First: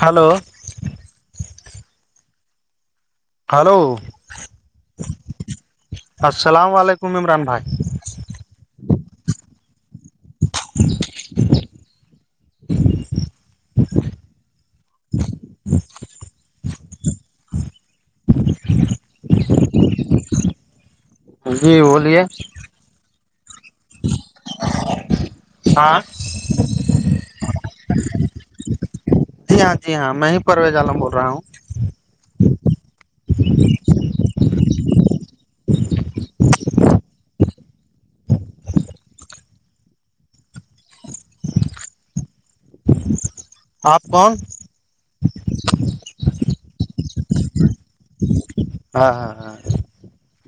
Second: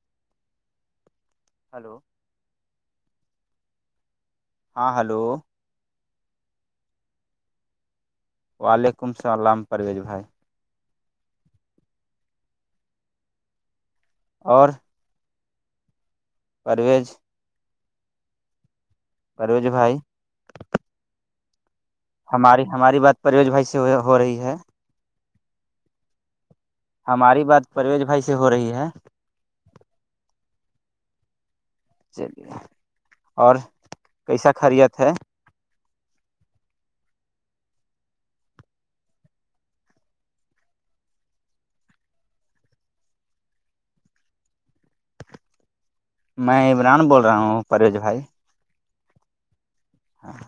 hello hello hello ہاں hello السلام علیکم عمران بھائی وعلیکم السلام پرویز بھائی اور پرویز پروج بھائی جی بولیے ہماری ہماری بات پروز بھائی سے ہو رہی ہے ہاں ہماری بات پرویز بھائی سے ہو رہی ہے جی ہاں جی ہاں میں ہی پرویز عالم بول رہا ہوں چلیے اور کیسا خریت ہے آپ کون میں عبران بول رہا ہوں پرریو بھائی ہاں ہاں ہاں ہاں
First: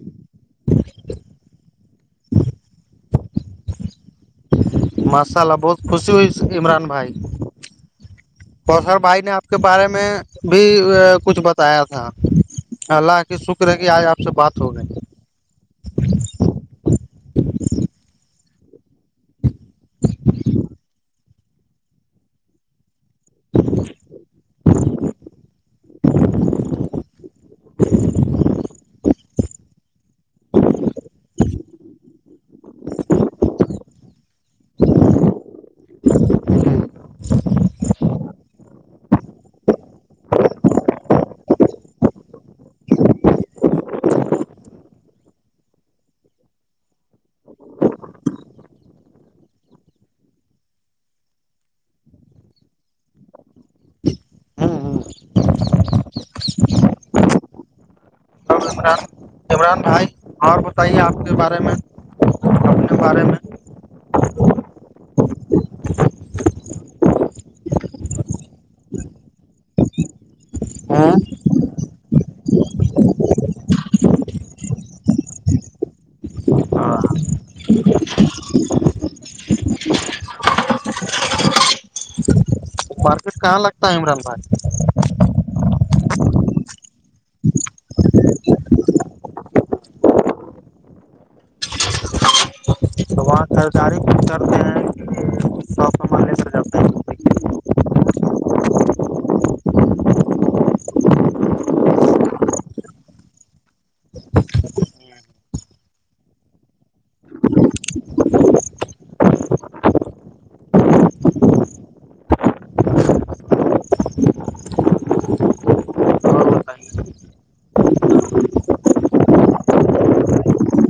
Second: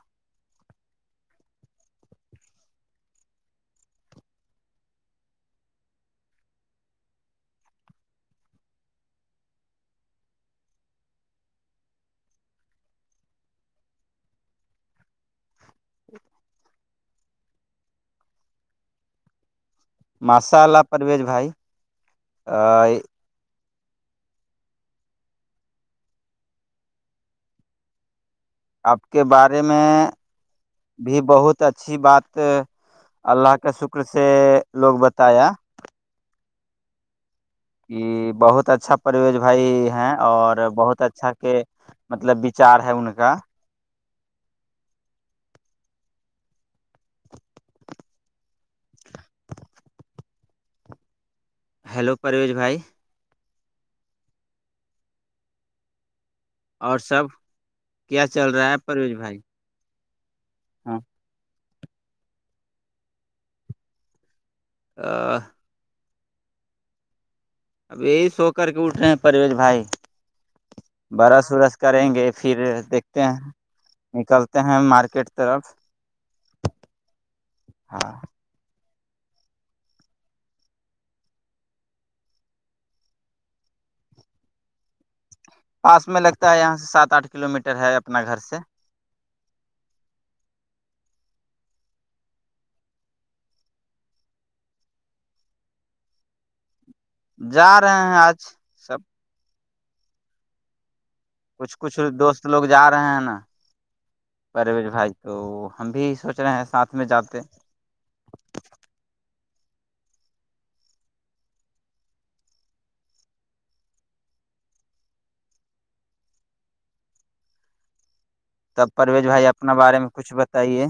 ماشاء اللہ بہت خوشی ہوئی عمران بھائی اور سر بھائی نے آپ کے بارے میں بھی کچھ بتایا تھا اللہ کی شکر ہے کہ آج آپ سے بات ہو گئی ماشاءلہ پرویز بھائی [inaudible] آپ کے بارے میں بھی بہت اچھی بات اللہ کا شکر سے لوگ بتایا کہ بہت اچھا پرویش بھائی ہیں اور بہت اچھا کے مطلب بچار ہے ان کا ہیلو پرویش بھائی اور سب کیا چل اور رہا ہے عمران پرویز بھائی عمران بھائی اور ہاں بتائیے آپ کے بارے میں اپنے بارے میں آ [unintelligible] اب یہی سو کر کے اٹھ رہے ہیں پرویز بھائی ہاں برس ورس کریں گے پھر دیکھتے ہیں نکلتے ہیں مارکیٹ طرف ہاں [inaudible] ھر کہاں لگتا ہے عمران خان پاس میں لگتا ہے یہاں سے سات آٹھ کلو میٹر ہے اپنا گھر سے وہاں سرکاری دفٹر ہیں سو کمانے س جاتے ہیں جا رہے ہیں آج سب کچھ کچھ دوست لوگ جا رہے ہیں نا پرویش بھائی او ہم بھی سوچ رہے ہیں ساتھ میں جاتے اور بتائیے تب پرویز بھائی اپنا بارے میں کچھ بتائیے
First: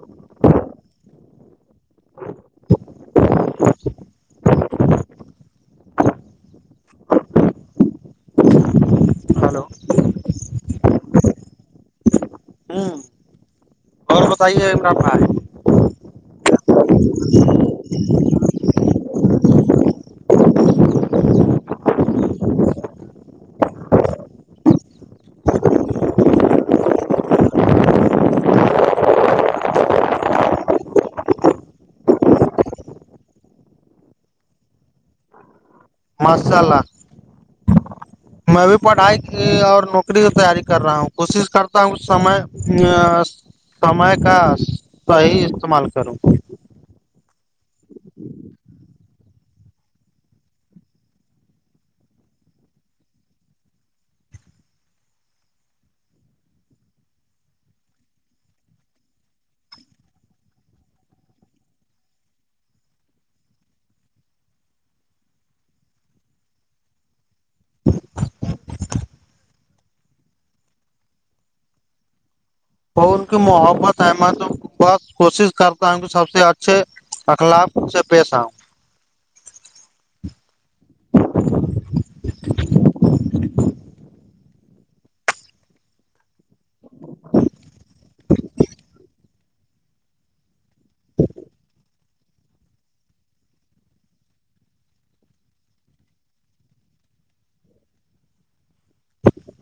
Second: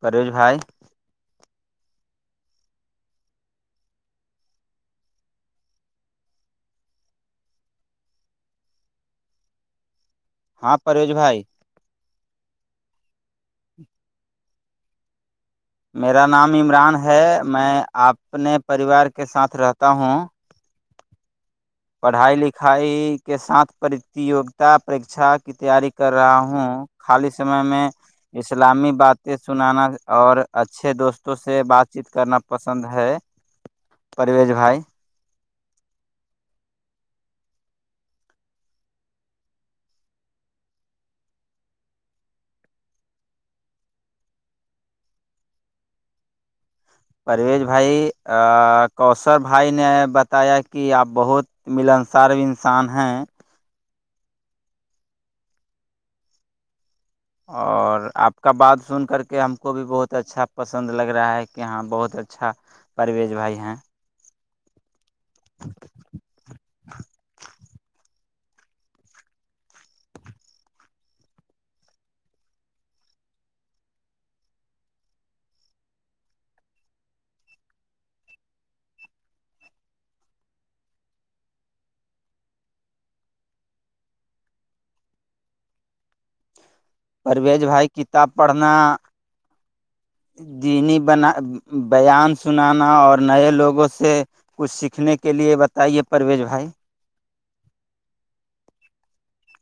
پرویز بھائی ہلو ہاں پرویز بھائی ہاں [unintelligible] [unintelligible] اور بتائیے عمران بھائی میرا نام عمران ہے میں اپنے پریوار کے ساتھ رہتا ہوں پڑھائی لکھائی کے ساتھ پرتیوگتا پریکچھا کی تیاری کر رہا ہوں خالی سمے میں اسلامی باتیں سنانا اور اچھے دوستوں سے بات چیت کرنا پسند ہے پرویز بھائی ماشاءاللہ میں بھی پڑھائی کی اور نوکری کی تیاری کر رہا ہوں کوشش کرتا ہوں سمے یہ سمے کا صحیح استعمال کروں پرویز بھائی کوثر بھائی نے بتایا کہ آپ بہت ملنسار انسان ہیں اور آپ کا بات سن کر کے ہم کو بھی بہت اچھا پسند لگ رہا ہے کہ ہاں بہت اچھا پرویز بھائی ہیں [inaudible] [inaudible] تو ان کی محبت ہے میں تو بہت کوشش کرتا ہوں کہ سب سے اچھے اخلاق سے پیش آؤں پرویج بھائی کتاب پڑھنا دینی بنا بیان سنانا اور نئے لوگوں سے کچھ سیکھنے کے لیے بتائیے پرویز بھائی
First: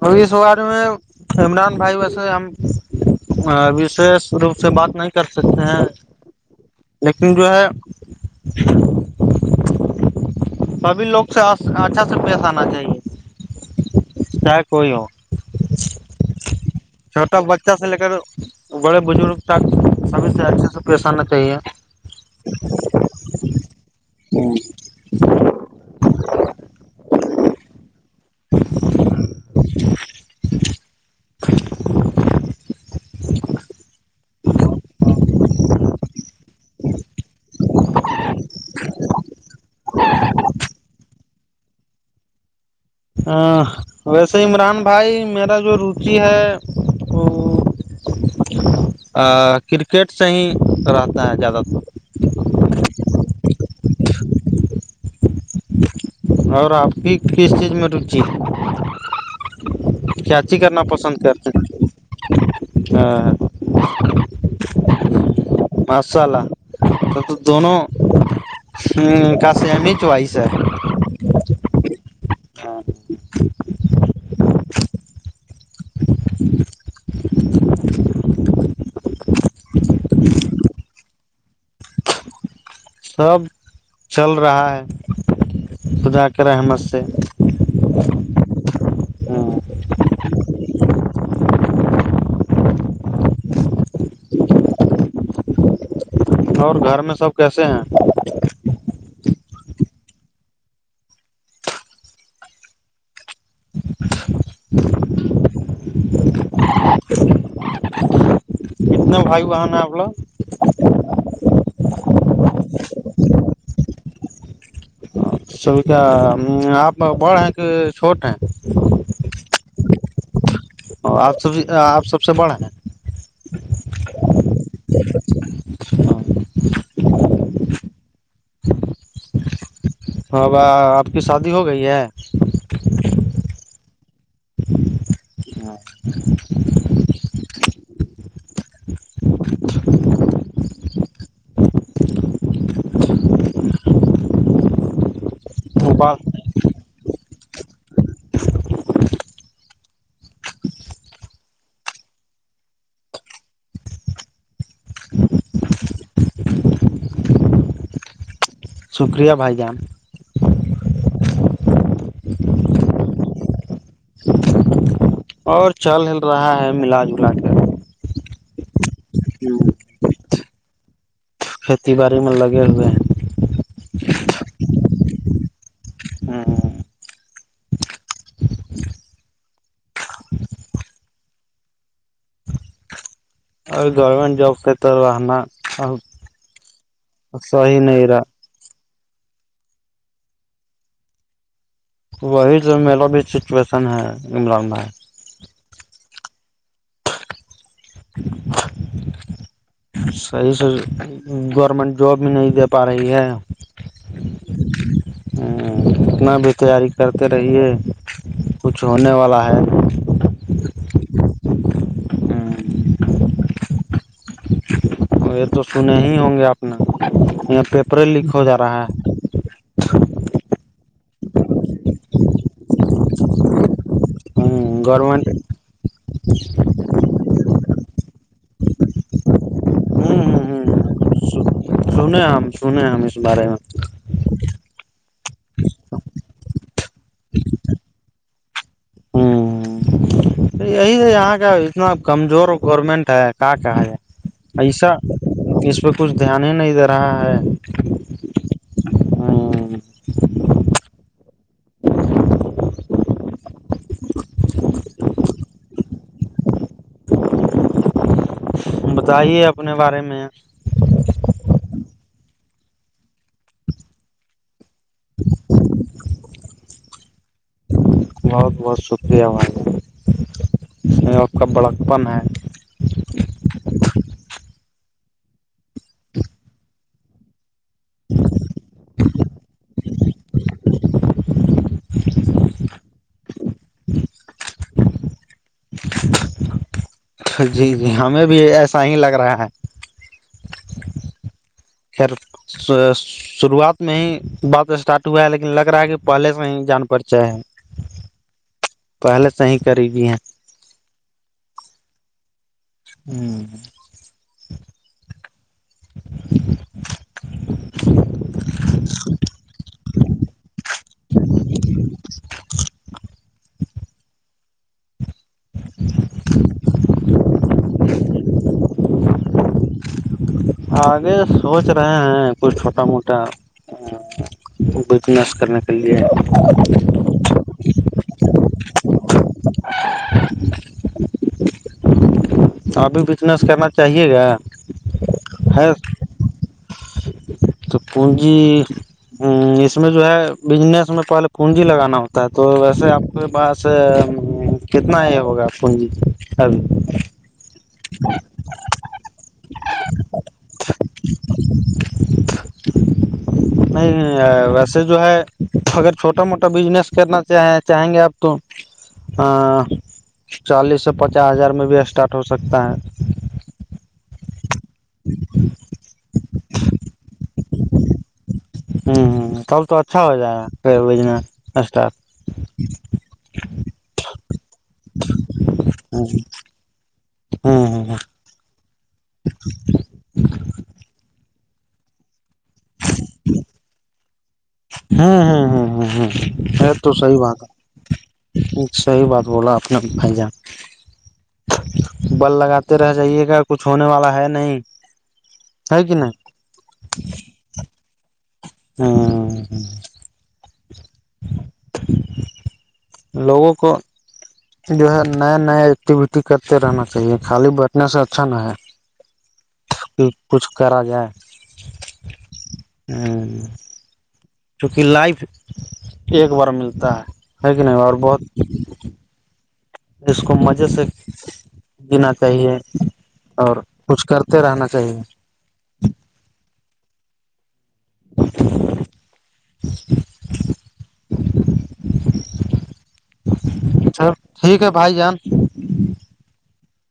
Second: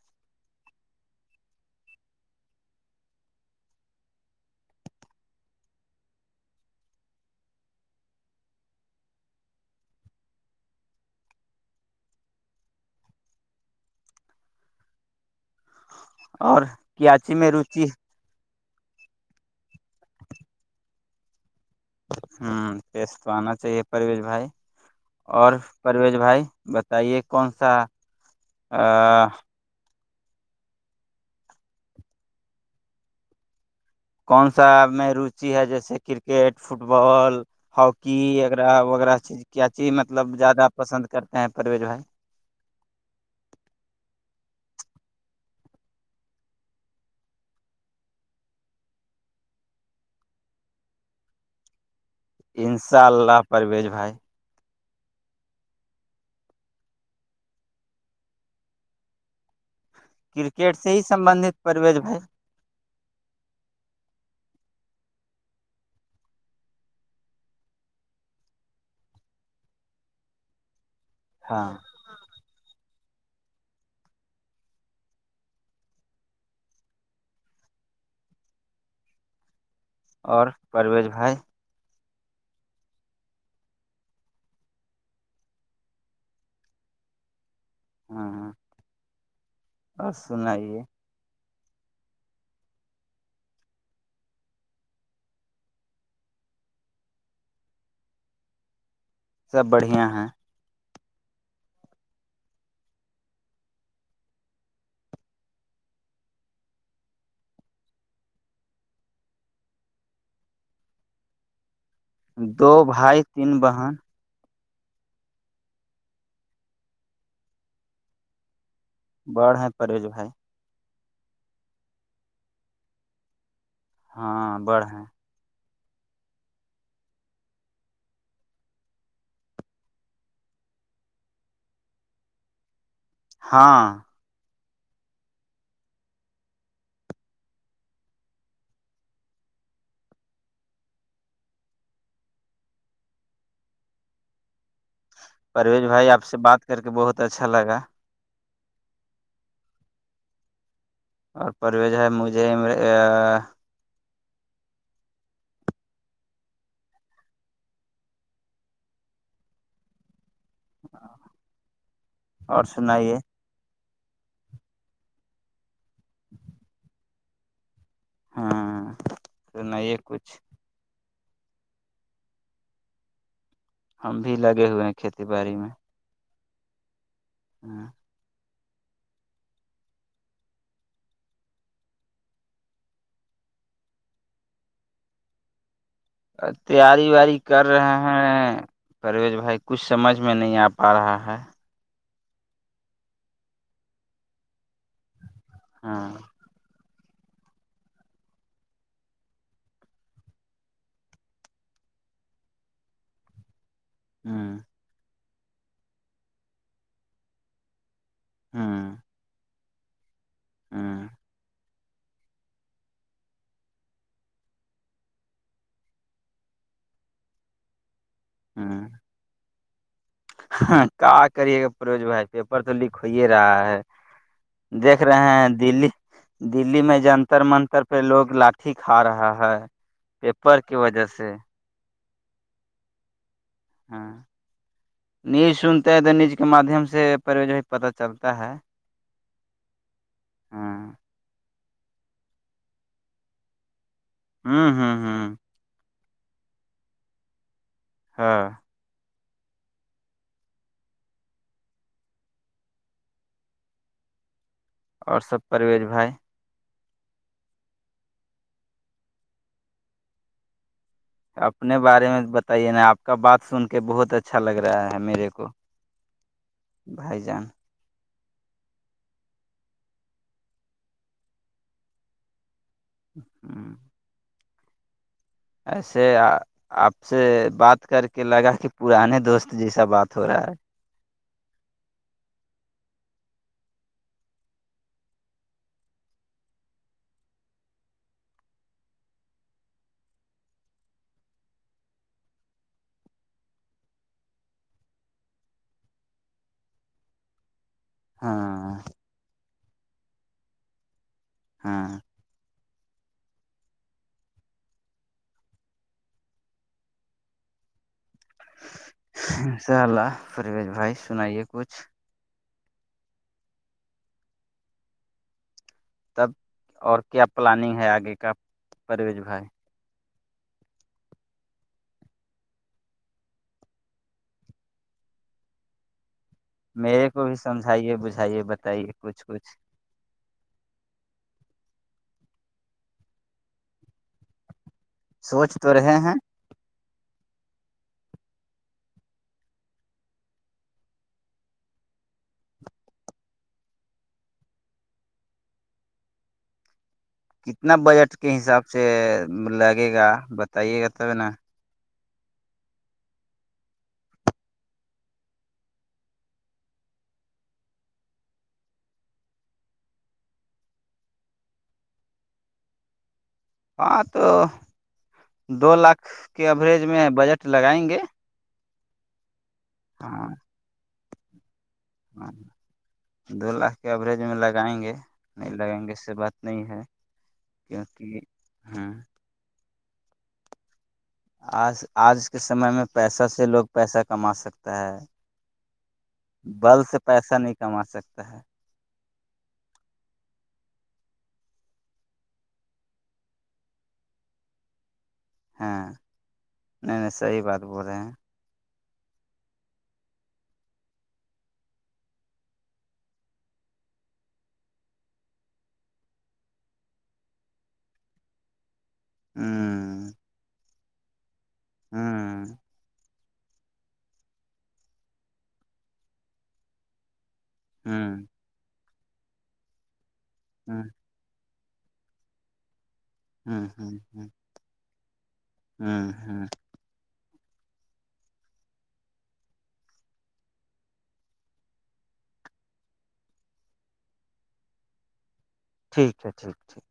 ا سواری میں عمران بھائی ویسے ہم وشیش روپ سے بات نہیں کر سکتے ہیں لیکن جو ہے [inaudible] سبھی لوگ سے اچھا سے پیش آنا چاہیے چاہے کوئی ہو اور کیاچی چھوٹا میں بچہ روچی سے لے کر بڑے بزرگ تک سبھی سے اچھے سے پیش آنا چاہیے ہوں پیس تو آنا چاہیے پرویش بھائی اور پرویج بھائی بتائیے کون سا خ [inaudible] کون سا میں روچی ہے جیسے کرکٹ فٹ بال ہاکی اغیرہ وغیرہ چیز کیا چیز مطلب زیادہ پسند کرتے ہیں پرویز بھائی ہاں ویسے عمران بھائی میرا جو روچی ہے وہ [inaudible] [inaudible] کرکٹ سے ہی رہتا ہے زیادہ تر ان ساء اللہ پرویز بھائی اور آپ کی کس چیز میں روچی چچی کرکٹ کرنا سے ہی پسند کرتے سبندھت پرویز بھائی ہیں ہ [inaudible] ماشاء اللہ تو تو دونوں ہ کاسے ایمی ہی چوائس ہے [inaudible] ہاں اور پرویز بھائی سب چل رہا ہے خدا کی رحمت سے ہاں ہاں اور سنائے اور گھر میں سب کیسے ہیں سب بڑھیا ہیں [inaudible] کتنا بھائیو بناا آپ لوگ دو بھائی تین بہن سبھی کیا آپ بڑ ہیں کہ چھوٹ ہیں بڑ ہیں پریش بھائی ا آپ سب آپ سب سے بڑا ہے ہاں بڑھ ہے ہاںاب آپ کی شادی ہو گئی ہے ہاں ہاں [inaudible] پرویز بھائی با آپ سے بات کر کے بہت اچھا لگا اور پرویز ہے مجھے شکریہ بھائی جان اور سنائیے اور چلل رہا ہے ملاج جلا کر ہاں تو نہیں یہ کچھ کھیتی باڑی میں لگے ہوئے ہم بھی لگے ہوئے ہیں کھیتی باڑی میں ہاں ہاں اور گورنمنٹ جاب کا طر وہناا تیاری ویاری کر رہے رہا ہیں پرویز بھائی کچھ سمجھ میں نہیں آ پا رہا ہے وہی جو میرا بھی سچویشن ہے عمران میں ہاں [inaudible] صحیح س گورنمنٹ جاب بھی نہیں دے پا رہی ہے ہوں اتنا بھی تیاری کرتے رہیے کچھ ہونے والا ہے نہیں ہاں یہ تو سنے ہی ہوں گے اپپ نے یہ پیپر لیک ہو جا رہا ہے [unintelligible] ہاں کا کریے گا پروج بھائی پیپر تو لیک ہو ہی رہا ہے ہ دیکھ گورنمنٹ رہے ہیں دلی دلی میں جنتر منتر پہ لوگ لاک ٹھیک آ رہا ہے ہ پیپر کی وجہ سے سنے ہم سنے ہم اس بارے میں ہاں نیوز سنتے ہیں تو نیوز کے مادھیم سے پروج پتا چلتا ہے ہ ہ ہاں یہی یہاں کا اتنا کمزور گورنمنٹ ہے کا کہ ہے ہوں ایسا ہوں ہوں اس پہ کچھ دھیان ہی نہیں دے رہا ہے ہاں ہ اور سب پرویز بھائی بتائیے اپنے بارے میں اپنے بارے میں بتائیے نا آپ کا بات سن کے بہت اچھا لگ رہا ہے میرے کو بھائی جان بہت بہت شکریہ بھائی آپ کا بڑا پن ہے ہاں [inaudible] ایسے آپ سے بات کر کے لگا کہ پرانے دوست جیسا بات ہو رہا ہے [inaudible] جی جی ہمیں بھی ایسا ہی لگ رہا ہے [inaudible] خیر شروعات میں ہی بات اسٹارٹ ہوا ہے لیکن لگ رہا ہے کہ پہلے سے ہی جان پرچے ہے ہاں پہلے سے ہی کری گی ہیں ہاں ہوں انشاء اللہ پرویز بھائی سنائیے کچھ تب اور کیا پلاننگ ہے آگے کا پرویز بھائی آگے سوچ رہے ہیں کچھ چھوٹا موٹا بجنس کرنے کے لیے میرے کو بھی سمجھائیے بجھائیے بتائیے کچھ کچھ اپ بھی بجنس کرنا چاہیے گا سوچ ہے تو رہے ہیں تو پنجی اس میں جو ہے بجنس میں پہلے پنجی لگانا ہوتا ہے تو ویسے آپ آپ کے پاس کتنا یہ ہوگا پونجی ابھی اتنا بجٹ کے حساب سے لگے گا بتائیے گا تب نا نہیں ویسے جو ہے اگر چھوٹا موٹا بزنس کرنا چاہیں چاہیں گے آپ تو چالیس سے پچاس ہزار میں بھی اسٹارٹ ہو سکتا ہے ہاں تو دو لاکھ کے ایوریج میں بجٹ لگائیں گے تب تو اچھا ہو ہاں جائے گا بزنس اسٹاٹ ہاں دو لاکھ کے ایوریج میں لگائیں گے نہیں لگائیں گے اس سے بات نہیں ہے ہاں ہاں ہاں کیونکہ ہاں اچ [inaudible] آج آج کے سمے میں پیسہ سے لوگ پیسہ کما سکتے ہوں ہ ہ ہ ہ یہ بل تو سے سحی پیسہ بات ہے نہیں کما سکتا ہے صحیح بات بولا اپنا بھائی جان بل لگاتے رہ جائیے گا کچھ ہونے والا ہے نہیں ہے ہاں کہ نہیں نہیں نہیں صحیح بات بول رہے ہیں ہاں لوگوں کو جو ہے نئے نئے ایکٹیویٹی کرتے رہنا چاہیے خالی بیٹھنے سے اچھا نہ ہے ہوں کچھ کرا جائے ہاں ہاں [inaudible] چونکہ لائف ایک بار ملتا ہے ہے کہ نہیں اور بہت ہوں اس کو مزے ہ سے گینا چاہیے اور ہ کچھ کرتے رہنا چاہیے ہاں ہاں [unintelligible] چل ٹھیک ہے بھائی جان ٹھیک ہے ٹھیک ٹھیک